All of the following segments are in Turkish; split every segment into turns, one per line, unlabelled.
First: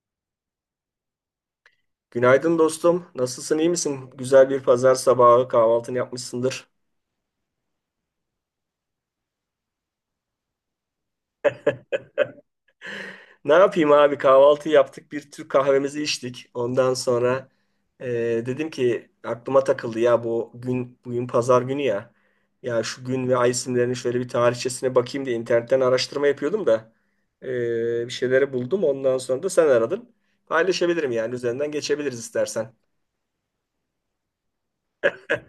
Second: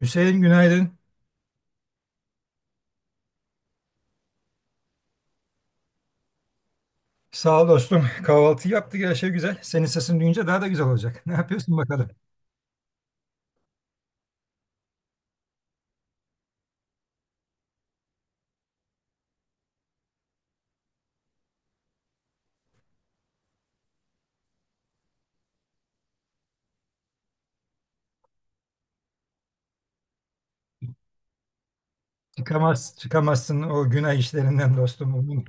Hüseyin günaydın.
Günaydın dostum. Nasılsın, iyi misin? Güzel bir pazar sabahı kahvaltını yapmışsındır.
Sağ ol dostum. Kahvaltı yaptık, her şey güzel. Senin sesini duyunca daha da güzel olacak. Ne yapıyorsun bakalım?
Ne yapayım abi? Kahvaltı yaptık, bir Türk kahvemizi içtik. Ondan sonra e, dedim ki aklıma takıldı ya, bu gün bugün pazar günü ya. Ya şu gün ve ay isimlerinin şöyle bir tarihçesine bakayım diye internetten araştırma yapıyordum da bir şeyleri buldum. Ondan sonra da sen aradın. Paylaşabilirim, yani üzerinden geçebiliriz istersen.
Çıkamaz, çıkamazsın o günah işlerinden dostum. Bunun,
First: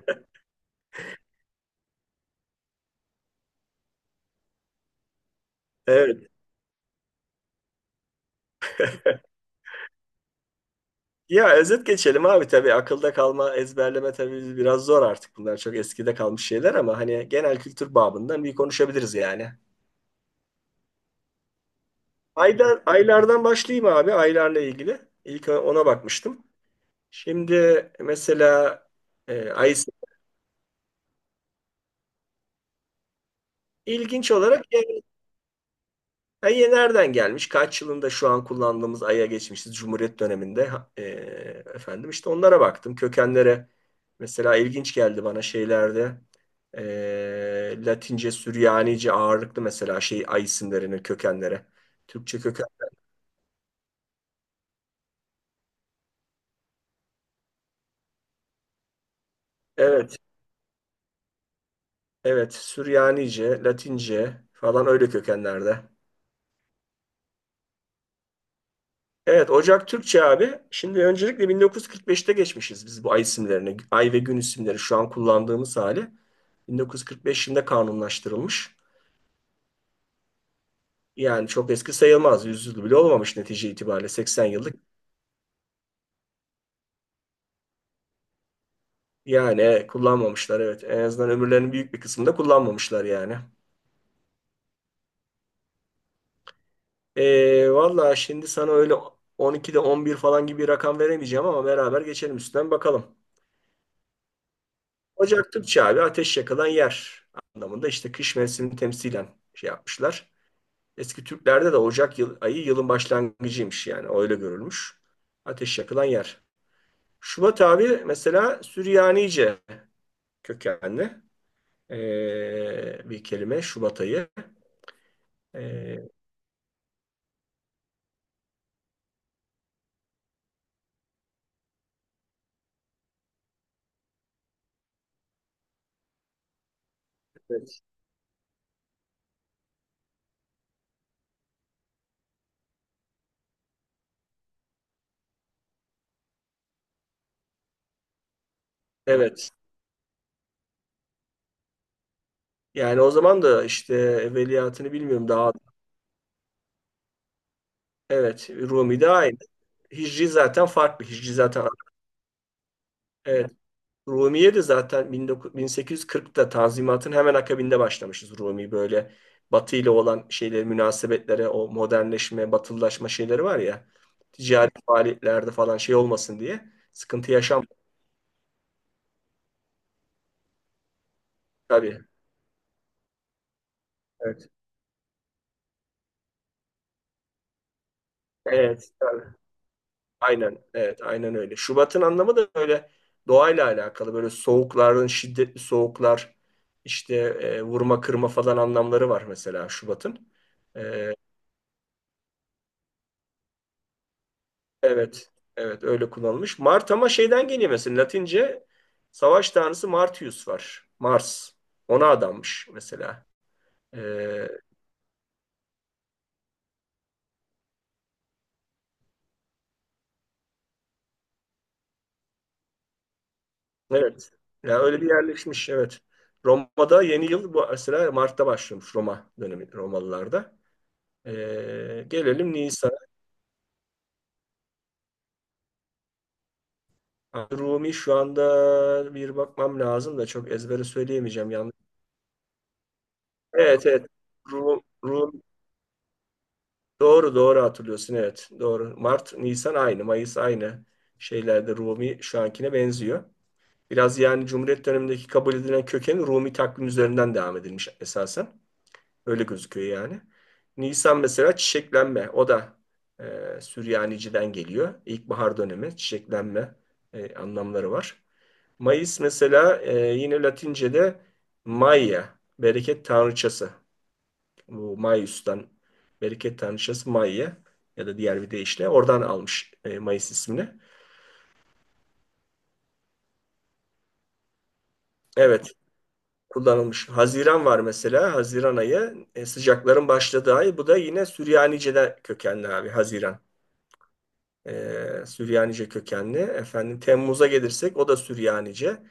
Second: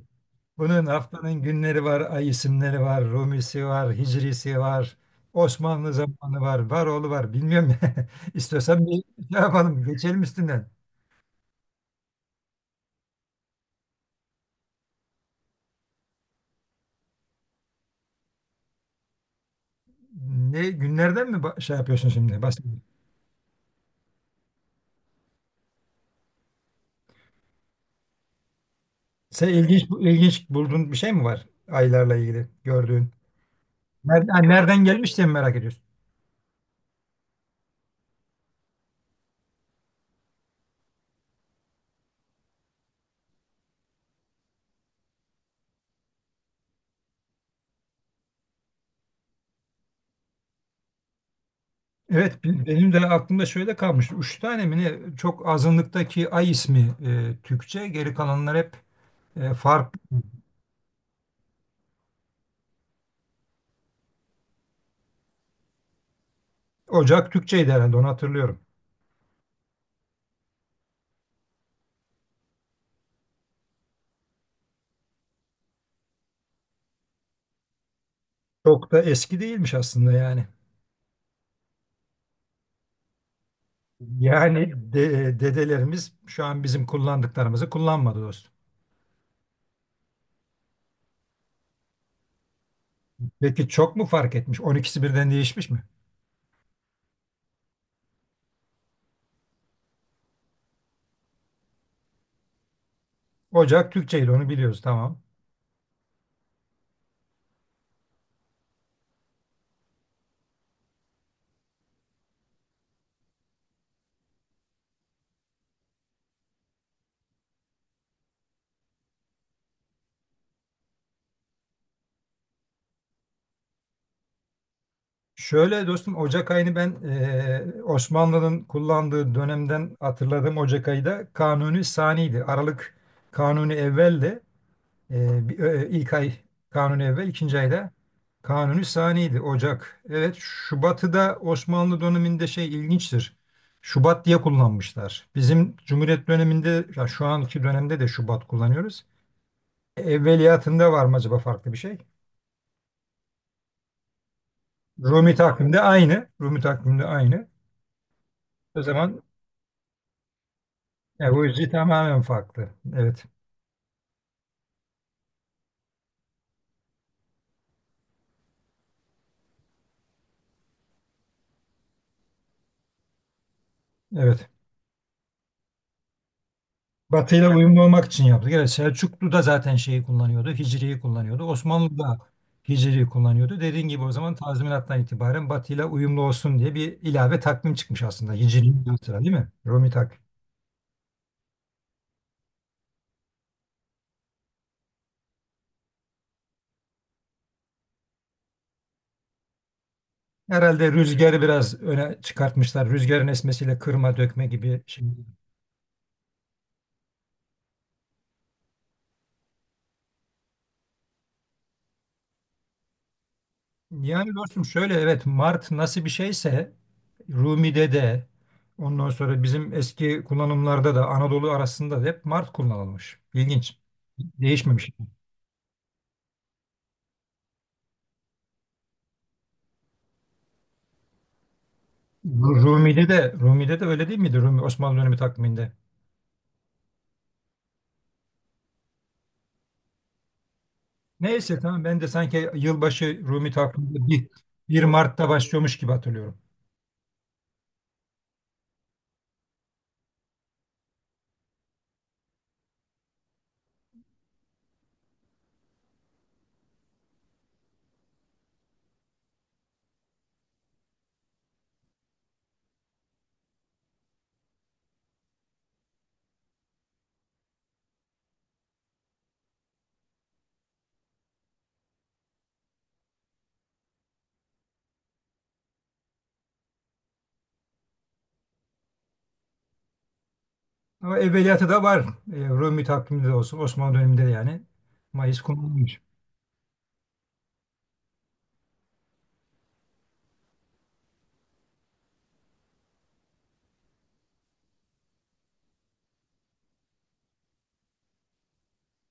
bunun haftanın günleri var, ay isimleri var, Rumisi var, Hicrisi var, Osmanlı
Evet.
zamanı var, Varoğlu var. Bilmiyorum. İstiyorsan bir şey yapalım, geçelim üstünden.
Ya özet geçelim abi, tabii akılda kalma, ezberleme tabii biraz zor, artık bunlar çok eskide kalmış şeyler ama hani genel kültür babından bir konuşabiliriz yani.
Ne günlerden mi şey yapıyorsun şimdi? Bahsediyorsun.
Aylardan başlayayım abi, aylarla ilgili. İlk ona bakmıştım. Şimdi mesela
Sen
ay
ilginç bulduğun bir şey mi var aylarla ilgili gördüğün?
ilginç
Nereden,
olarak
nereden gelmiş diye mi merak ediyorsun?
Ay'e nereden gelmiş? Kaç yılında şu an kullandığımız Ay'a geçmişiz? Cumhuriyet döneminde efendim işte onlara baktım. Kökenlere mesela ilginç geldi bana şeylerde. Latince, Süryanice ağırlıklı mesela şey Ay isimlerinin kökenlere. Türkçe
Evet,
köken.
benim de aklımda şöyle kalmış. Üç tane mi ne? Çok azınlıktaki Ay ismi Türkçe. Geri kalanlar hep farklı.
Evet, evet. Süryanice, Latince falan öyle kökenlerde.
Ocak Türkçeydi herhalde, onu hatırlıyorum.
Evet, Ocak Türkçe abi. Şimdi öncelikle 1945'te geçmişiz biz bu ay isimlerini. Ay ve gün isimleri şu an kullandığımız hali. 1945 yılında kanunlaştırılmış.
Çok da eski değilmiş aslında yani.
Yani çok eski sayılmaz. Yüzyıl bile olmamış netice itibariyle. 80
Yani
yıllık.
dedelerimiz şu an bizim kullandıklarımızı kullanmadı dostum.
Yani kullanmamışlar evet. En azından ömürlerinin büyük bir kısmında kullanmamışlar yani.
Peki çok mu fark etmiş? On ikisi birden değişmiş mi?
Valla şimdi sana öyle 12'de 11 falan gibi bir rakam veremeyeceğim ama beraber geçelim üstten bakalım.
Ocak Türkçeydi, onu biliyoruz, tamam.
Ocak Türkçe abi, ateş yakılan yer anlamında, işte kış mevsimini temsilen şey yapmışlar. Eski Türklerde de Ocak yıl, ayı yılın başlangıcıymış, yani öyle görülmüş. Ateş yakılan yer. Şubat abi mesela Süryanice kökenli bir kelime Şubat ayı.
Şöyle
Ee,
dostum, Ocak ayını ben Osmanlı'nın kullandığı dönemden hatırladığım Ocak ayı da Kanuni Sani'ydi. Aralık Kanuni Evvel'di. İlk ay Kanuni Evvel, ikinci
evet.
ayda Kanuni Sani'ydi Ocak. Evet, Şubat'ı da Osmanlı döneminde şey, ilginçtir. Şubat diye kullanmışlar. Bizim Cumhuriyet döneminde, ya şu anki dönemde de Şubat kullanıyoruz.
Evet.
Evveliyatında var mı acaba farklı bir şey?
Yani o zaman da işte evveliyatını bilmiyorum
Rumi
daha.
takvimde aynı. Rumi takvimde aynı.
Evet,
O
Rumi de
zaman
aynı. Hicri zaten farklı. Hicri
ya bu
zaten
yüzden tamamen farklı. Evet.
evet. Rumiye de zaten 1840'ta Tanzimat'ın hemen akabinde başlamışız Rumi, böyle Batı ile olan şeyleri, münasebetlere, o modernleşme, batılılaşma şeyleri var ya,
Evet.
ticari, evet, faaliyetlerde falan şey olmasın diye, sıkıntı
Batı'yla
yaşam
uyumlu olmak için yaptık. Evet, Selçuklu da zaten şeyi kullanıyordu. Hicri'yi kullanıyordu. Osmanlı
tabii.
da Hicri'yi kullanıyordu. Dediğin gibi o zaman
Evet.
tazminattan itibaren Batı'yla uyumlu olsun diye bir ilave takvim çıkmış aslında. Hicri'nin
Evet,
yanı sıra,
tabii.
değil mi? Rumi takvim.
Aynen, evet, aynen öyle. Şubat'ın anlamı da böyle doğayla alakalı. Böyle soğukların, şiddetli soğuklar, işte vurma kırma falan anlamları var mesela Şubat'ın.
Herhalde
E,
rüzgarı biraz öne çıkartmışlar. Rüzgarın esmesiyle kırma dökme gibi şey.
Evet, evet öyle kullanılmış. Mart ama şeyden geliyor mesela, Latince savaş tanrısı Martius var. Mars. Ona adanmış mesela.
Yani
Ee,
dostum şöyle, evet, Mart nasıl bir şeyse Rumi'de de, ondan sonra bizim eski kullanımlarda da Anadolu arasında da hep Mart kullanılmış. İlginç.
evet. Ya
Değişmemiş.
öyle bir yerleşmiş, evet. Roma'da yeni yıl bu mesela Mart'ta başlamış, Roma dönemi Romalılarda. Gelelim Nisan'a.
Rumi'de de Rumi'de de öyle değil miydi, Rumi Osmanlı dönemi takviminde?
Rumi şu anda bir bakmam lazım da çok ezbere söyleyemeyeceğim,
Neyse
yanlış.
tamam, ben de sanki yılbaşı Rumi
Evet, evet.
takviminde bir, 1 Mart'ta
Rumi.
başlıyormuş gibi hatırlıyorum.
Doğru, doğru hatırlıyorsun, evet. Doğru. Mart, Nisan aynı. Mayıs aynı, şeylerde Rumi şu ankine benziyor. Biraz yani Cumhuriyet dönemindeki kabul edilen kökeni Rumi takvim üzerinden devam edilmiş esasen. Öyle gözüküyor yani. Nisan mesela çiçeklenme. O da Süryaniciden geliyor. İlkbahar dönemi çiçeklenme anlamları var. Mayıs mesela yine Latince'de Maia, bereket tanrıçası. Bu Maius'tan bereket tanrıçası Mai'ye ya da diğer bir deyişle oradan almış Mayıs ismini.
Ama evveliyatı da var. Rumi takviminde de olsun, Osmanlı döneminde de yani Mayıs
Evet,
kullanılmış.
kullanılmış. Haziran var mesela. Haziran ayı, sıcakların başladığı ay. Bu da yine Süryanice'den kökenli abi, Haziran. Süryanice kökenli. Efendim Temmuz'a gelirsek o da Süryanice.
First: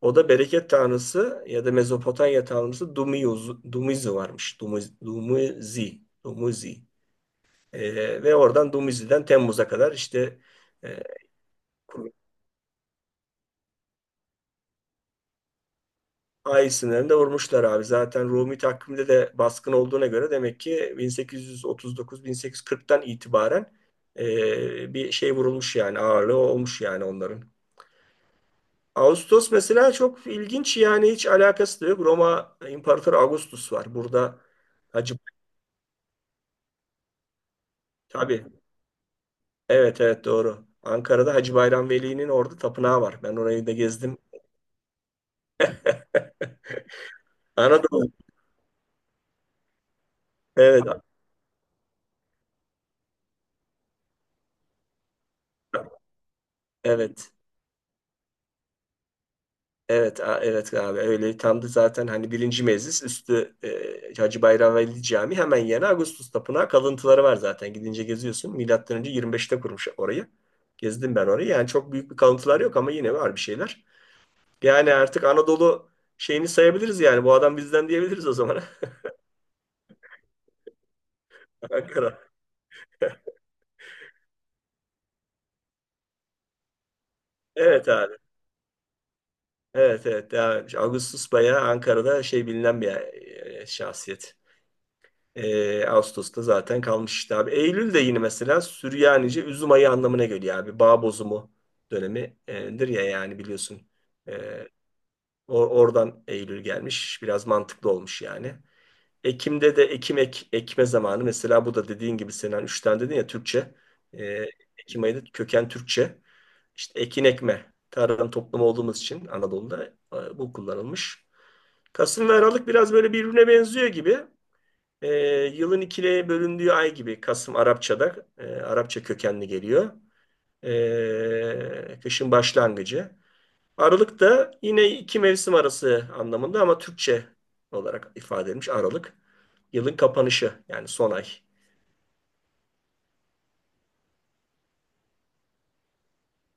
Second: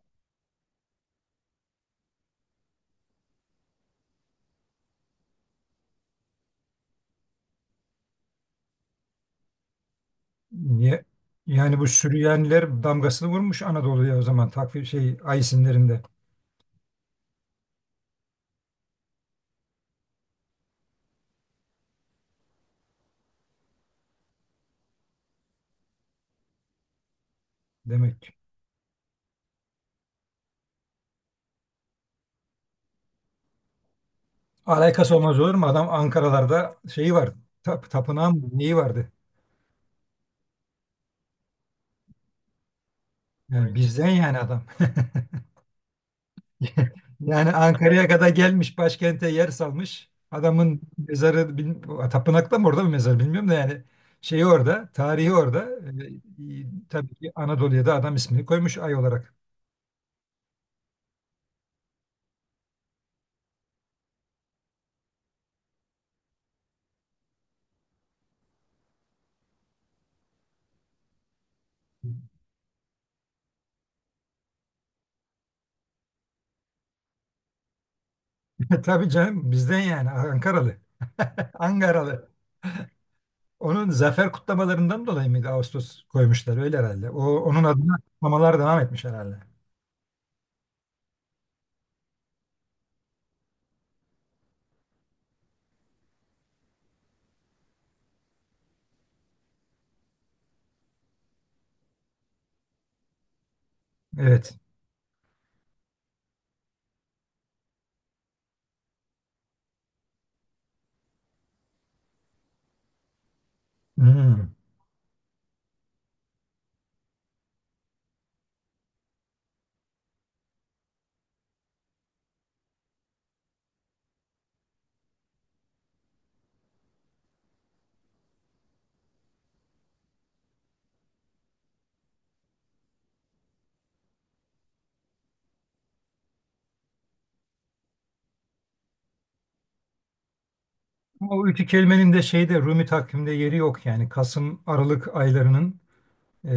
O da bereket tanrısı ya da Mezopotamya tanrısı Dumuz, Dumuzi varmış. Dumuz, Dumuzi. Dumuzi. Ve oradan Dumuzi'den Temmuz'a kadar işte e,
Ye- Yani bu Süryaniler damgasını vurmuş Anadolu'ya, o zaman takvim şey, ay isimlerinde
Ay sınırında vurmuşlar abi. Zaten Rumi takvimde de baskın olduğuna göre, demek ki 1839-1840'tan itibaren bir şey vurulmuş yani, ağırlığı olmuş yani onların.
demek.
Ağustos mesela çok ilginç, yani hiç alakası da yok. Roma İmparatoru Augustus var. Burada Hacı
Alakası olmaz olur mu? Adam Ankaralarda şeyi var. Tapınağı mı
tabii,
neyi vardı?
evet, evet, doğru. Ankara'da Hacı Bayram Veli'nin orada tapınağı var. Ben orayı da
Yani bizden
gezdim.
yani adam. Yani Ankara'ya
Anadolu.
kadar gelmiş, başkente yer salmış. Adamın
Evet.
mezarı tapınakta mı, orada mı mezarı bilmiyorum da yani, şeyi orada, tarihi orada. Tabii ki
Evet.
Anadolu'ya da adam ismini koymuş ay olarak.
Evet, evet abi, öyle tam da zaten, hani birinci meclis üstü Hacı Bayram Veli Camii hemen yanı Ağustos Tapınağı kalıntıları var zaten, gidince geziyorsun. Milattan önce 25'te kurmuş orayı. Gezdim ben orayı. Yani çok büyük bir kalıntılar yok ama yine var bir şeyler. Yani artık Anadolu şeyini sayabiliriz yani. Bu adam bizden diyebiliriz o zaman.
Tabii canım, bizden yani, Ankaralı.
Ankara.
Ankaralı. Onun zafer kutlamalarından dolayı mı Ağustos koymuşlar öyle herhalde. O onun
Evet
adına
abi.
kutlamalar devam etmiş herhalde.
Evet, evet. Yani Ağustos bayağı Ankara'da şey, bilinen bir şahsiyet. Ağustos'ta zaten kalmış işte abi. Eylül de yine mesela Süryanice üzüm ayı anlamına geliyor abi. Bağ bozumu dönemidir ya, yani biliyorsun.
Evet.
Ee, oradan Eylül gelmiş. Biraz mantıklı olmuş yani. Ekim'de de ekim ekme zamanı. Mesela bu da dediğin gibi Sinan, 3 tane dedin ya Türkçe. Ee,
Hmm.
Ekim ayı da köken Türkçe. İşte ekin ekme. Tarım toplumu olduğumuz için Anadolu'da bu kullanılmış. Kasım ve Aralık biraz böyle birbirine benziyor gibi. E, yılın ikiliye bölündüğü ay gibi Kasım, Arapça'da Arapça kökenli geliyor. Kışın başlangıcı. Aralık da yine iki mevsim arası anlamında ama Türkçe olarak ifade edilmiş Aralık. Yılın kapanışı, yani son ay.
Ama o iki kelimenin de şeyde, Rumi takvimde yeri yok yani, Kasım Aralık aylarının e,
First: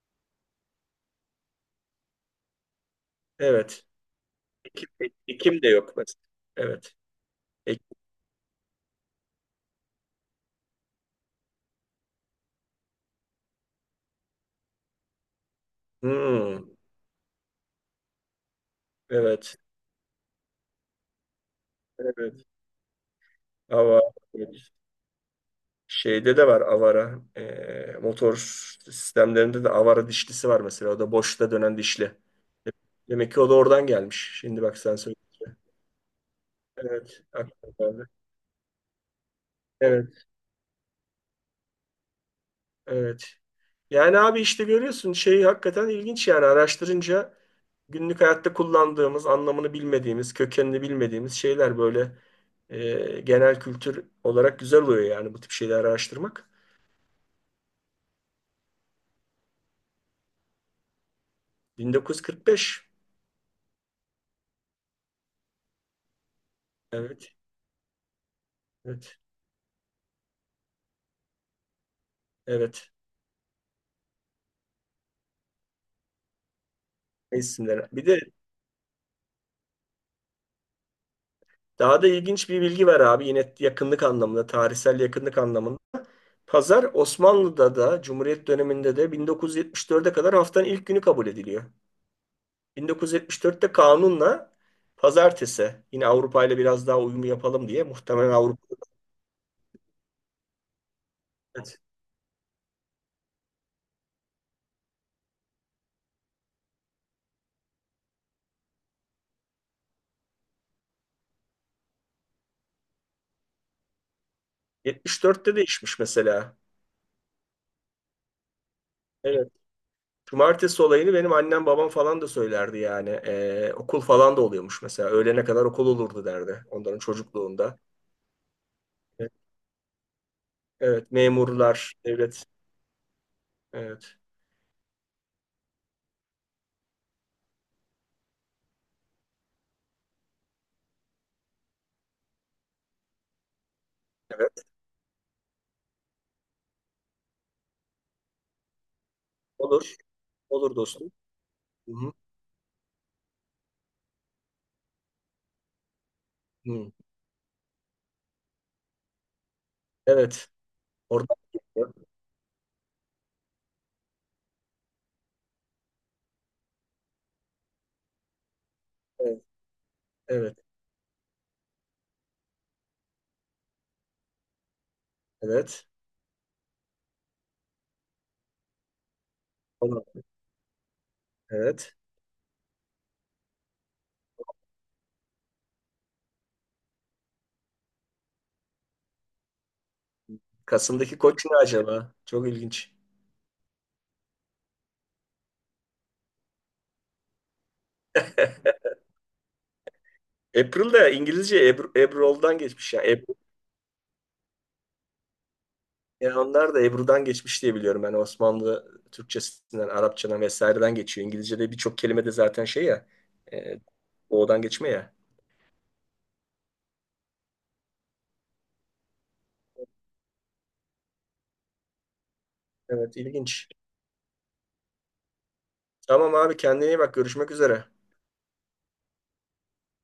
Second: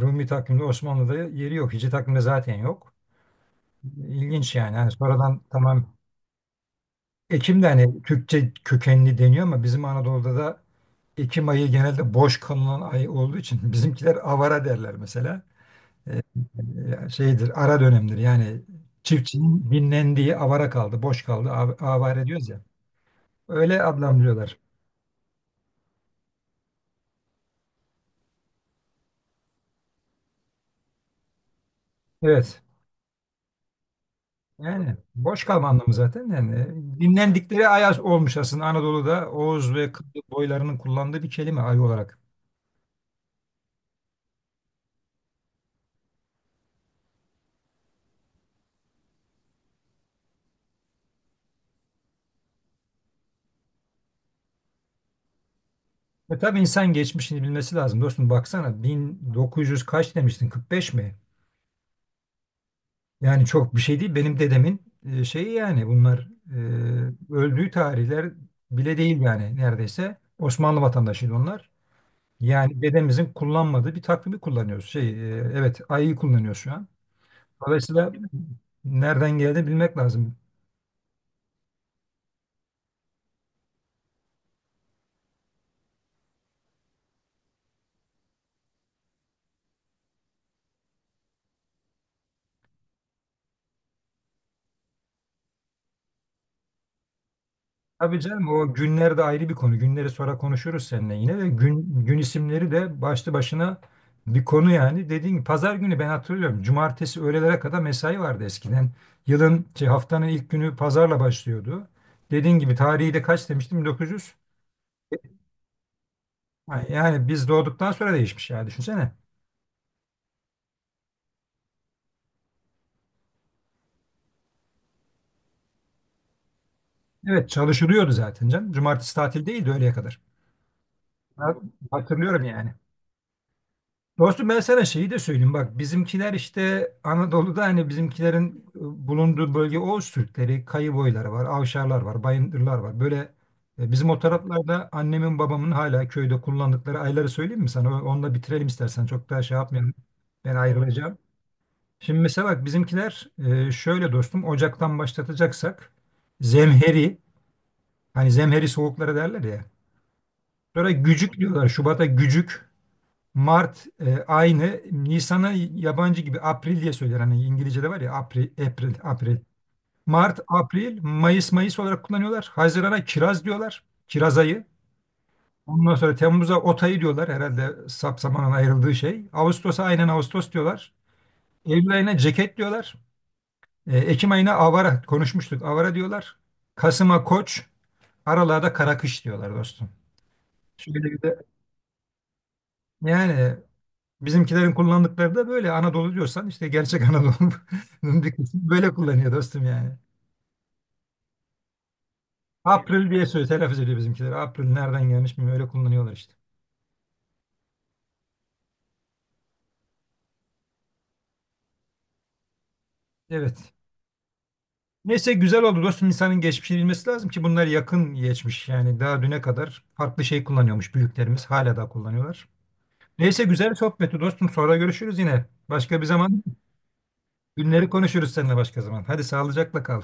Rumi takvimde, Osmanlı'da yeri yok. Hicri takvimde zaten yok.
Evet.
İlginç yani.
Ekim,
Hani sonradan
Ekim de
tamam.
yok mesela. Evet.
Ekim de
Ek-
hani Türkçe kökenli deniyor ama bizim Anadolu'da da Ekim ayı genelde boş kalınan ay olduğu için bizimkiler avara derler mesela.
Hmm,
Şeydir, ara dönemdir. Yani
evet.
çiftçinin dinlendiği, avara kaldı, boş kaldı. Avare
Evet.
diyoruz ya. Öyle
Ava.
adlandırıyorlar.
Evet. Şeyde de var avara. Motor sistemlerinde de avara dişlisi var mesela. O da boşta dönen dişli.
Evet.
Demek ki o da oradan gelmiş. Şimdi bak sen
Yani boş
söyleyince.
kalma anlamı zaten yani
Evet,
dinlendikleri
aklıma
ay
geldi.
olmuş aslında Anadolu'da Oğuz ve Kıbrıs
Evet.
boylarının kullandığı bir kelime, ay olarak.
Evet. Yani abi işte görüyorsun şey, hakikaten ilginç yani araştırınca, günlük hayatta kullandığımız, anlamını bilmediğimiz, kökenini bilmediğimiz şeyler böyle genel kültür olarak güzel oluyor yani bu tip şeyleri
E
araştırmak.
tabii, insan geçmişini bilmesi lazım. Dostum baksana, 1900 kaç demiştin, 45 mi?
1945.
Yani çok bir şey değil. Benim dedemin şeyi yani, bunlar
Evet.
öldüğü tarihler bile
Evet.
değil yani neredeyse. Osmanlı vatandaşıydı onlar. Yani
Evet.
bedenimizin kullanmadığı bir takvimi kullanıyoruz. Şey, evet, ayı kullanıyoruz şu an.
Ne isimler. Bir
Dolayısıyla
de
nereden geldi bilmek lazım.
daha da ilginç bir bilgi var abi, yine yakınlık anlamında, tarihsel yakınlık anlamında. Pazar, Osmanlı'da da Cumhuriyet döneminde de 1974'e kadar haftanın ilk günü kabul ediliyor. 1974'te kanunla pazartesi, yine Avrupa ile biraz daha uyumu yapalım diye
Tabii
muhtemelen,
canım,
Avrupa.
o günler de ayrı bir konu. Günleri sonra konuşuruz seninle yine de,
Evet.
gün isimleri de başlı başına bir konu yani. Dediğin gibi pazar günü ben hatırlıyorum. Cumartesi öğlelere kadar mesai vardı eskiden. Yılın şey, haftanın ilk günü pazarla başlıyordu. Dediğin gibi tarihi de kaç demiştim, 1900.
74'te değişmiş mesela.
Yani biz doğduktan sonra değişmiş yani, düşünsene.
Evet. Cumartesi olayını benim annem babam falan da söylerdi yani. Okul falan da oluyormuş mesela. Öğlene kadar okul olurdu derdi onların
Evet,
çocukluğunda.
çalışılıyordu zaten canım. Cumartesi
Evet.
tatil değildi, öğleye kadar.
Evet,
Ben
memurlar,
hatırlıyorum
devlet.
yani.
Evet.
Dostum, ben sana şeyi de söyleyeyim. Bak bizimkiler işte Anadolu'da, hani bizimkilerin bulunduğu bölge, Oğuz Türkleri, Kayı boyları var, Avşarlar var, Bayındırlar var. Böyle bizim o
Evet.
taraflarda annemin babamın hala köyde kullandıkları ayları söyleyeyim mi sana? Onunla bitirelim istersen. Çok daha şey yapmayalım.
Olur.
Ben
Olur dostum.
ayrılacağım.
Hı hı.
Şimdi mesela bak bizimkiler şöyle dostum, Ocak'tan başlatacaksak
Hı.
zemheri, hani zemheri soğukları derler ya.
Evet.
Sonra gücük
Orada
diyorlar. Şubat'a gücük. Mart aynı. Nisan'a yabancı gibi April diye söyler. Hani İngilizce'de var ya, April, April, April.
evet,
Mart,
evet,
April, Mayıs, Mayıs olarak kullanıyorlar. Haziran'a kiraz diyorlar. Kiraz ayı.
evet.
Ondan sonra Temmuz'a ot ayı diyorlar. Herhalde sap ayrıldığı şey. Ağustos'a
Olan,
aynen Ağustos diyorlar. Eylül
evet.
ayına ceket diyorlar. Ekim ayına avara konuşmuştuk. Avara diyorlar. Kasım'a koç. Aralığa da kara kış diyorlar dostum. Şöyle
Kasım'daki
bir de
koç ne acaba? Çok ilginç.
yani, bizimkilerin kullandıkları da böyle, Anadolu diyorsan işte gerçek Anadolu'nun bir kısmı böyle kullanıyor dostum yani.
April de İngilizce Ebru, Ebrol'dan geçmiş ya.
April diye
Ebru,
söylüyor, telaffuz ediyor bizimkiler. April nereden gelmiş mi öyle kullanıyorlar işte.
yani onlar da Ebru'dan geçmiş diye biliyorum. Yani Osmanlı Türkçesinden, Arapçadan vesaireden geçiyor. İngilizce'de birçok kelime de zaten şey ya,
Evet.
e, odan geçme ya.
Neyse güzel oldu dostum, İnsanın geçmişini bilmesi lazım ki bunlar yakın geçmiş yani, daha düne kadar farklı şey kullanıyormuş büyüklerimiz, hala da kullanıyorlar.
Evet,
Neyse
ilginç.
güzel sohbetti dostum, sonra görüşürüz yine. Başka bir
Tamam
zaman
abi, kendine iyi bak. Görüşmek üzere.
günleri konuşuruz seninle, başka zaman. Hadi sağlıcakla kal.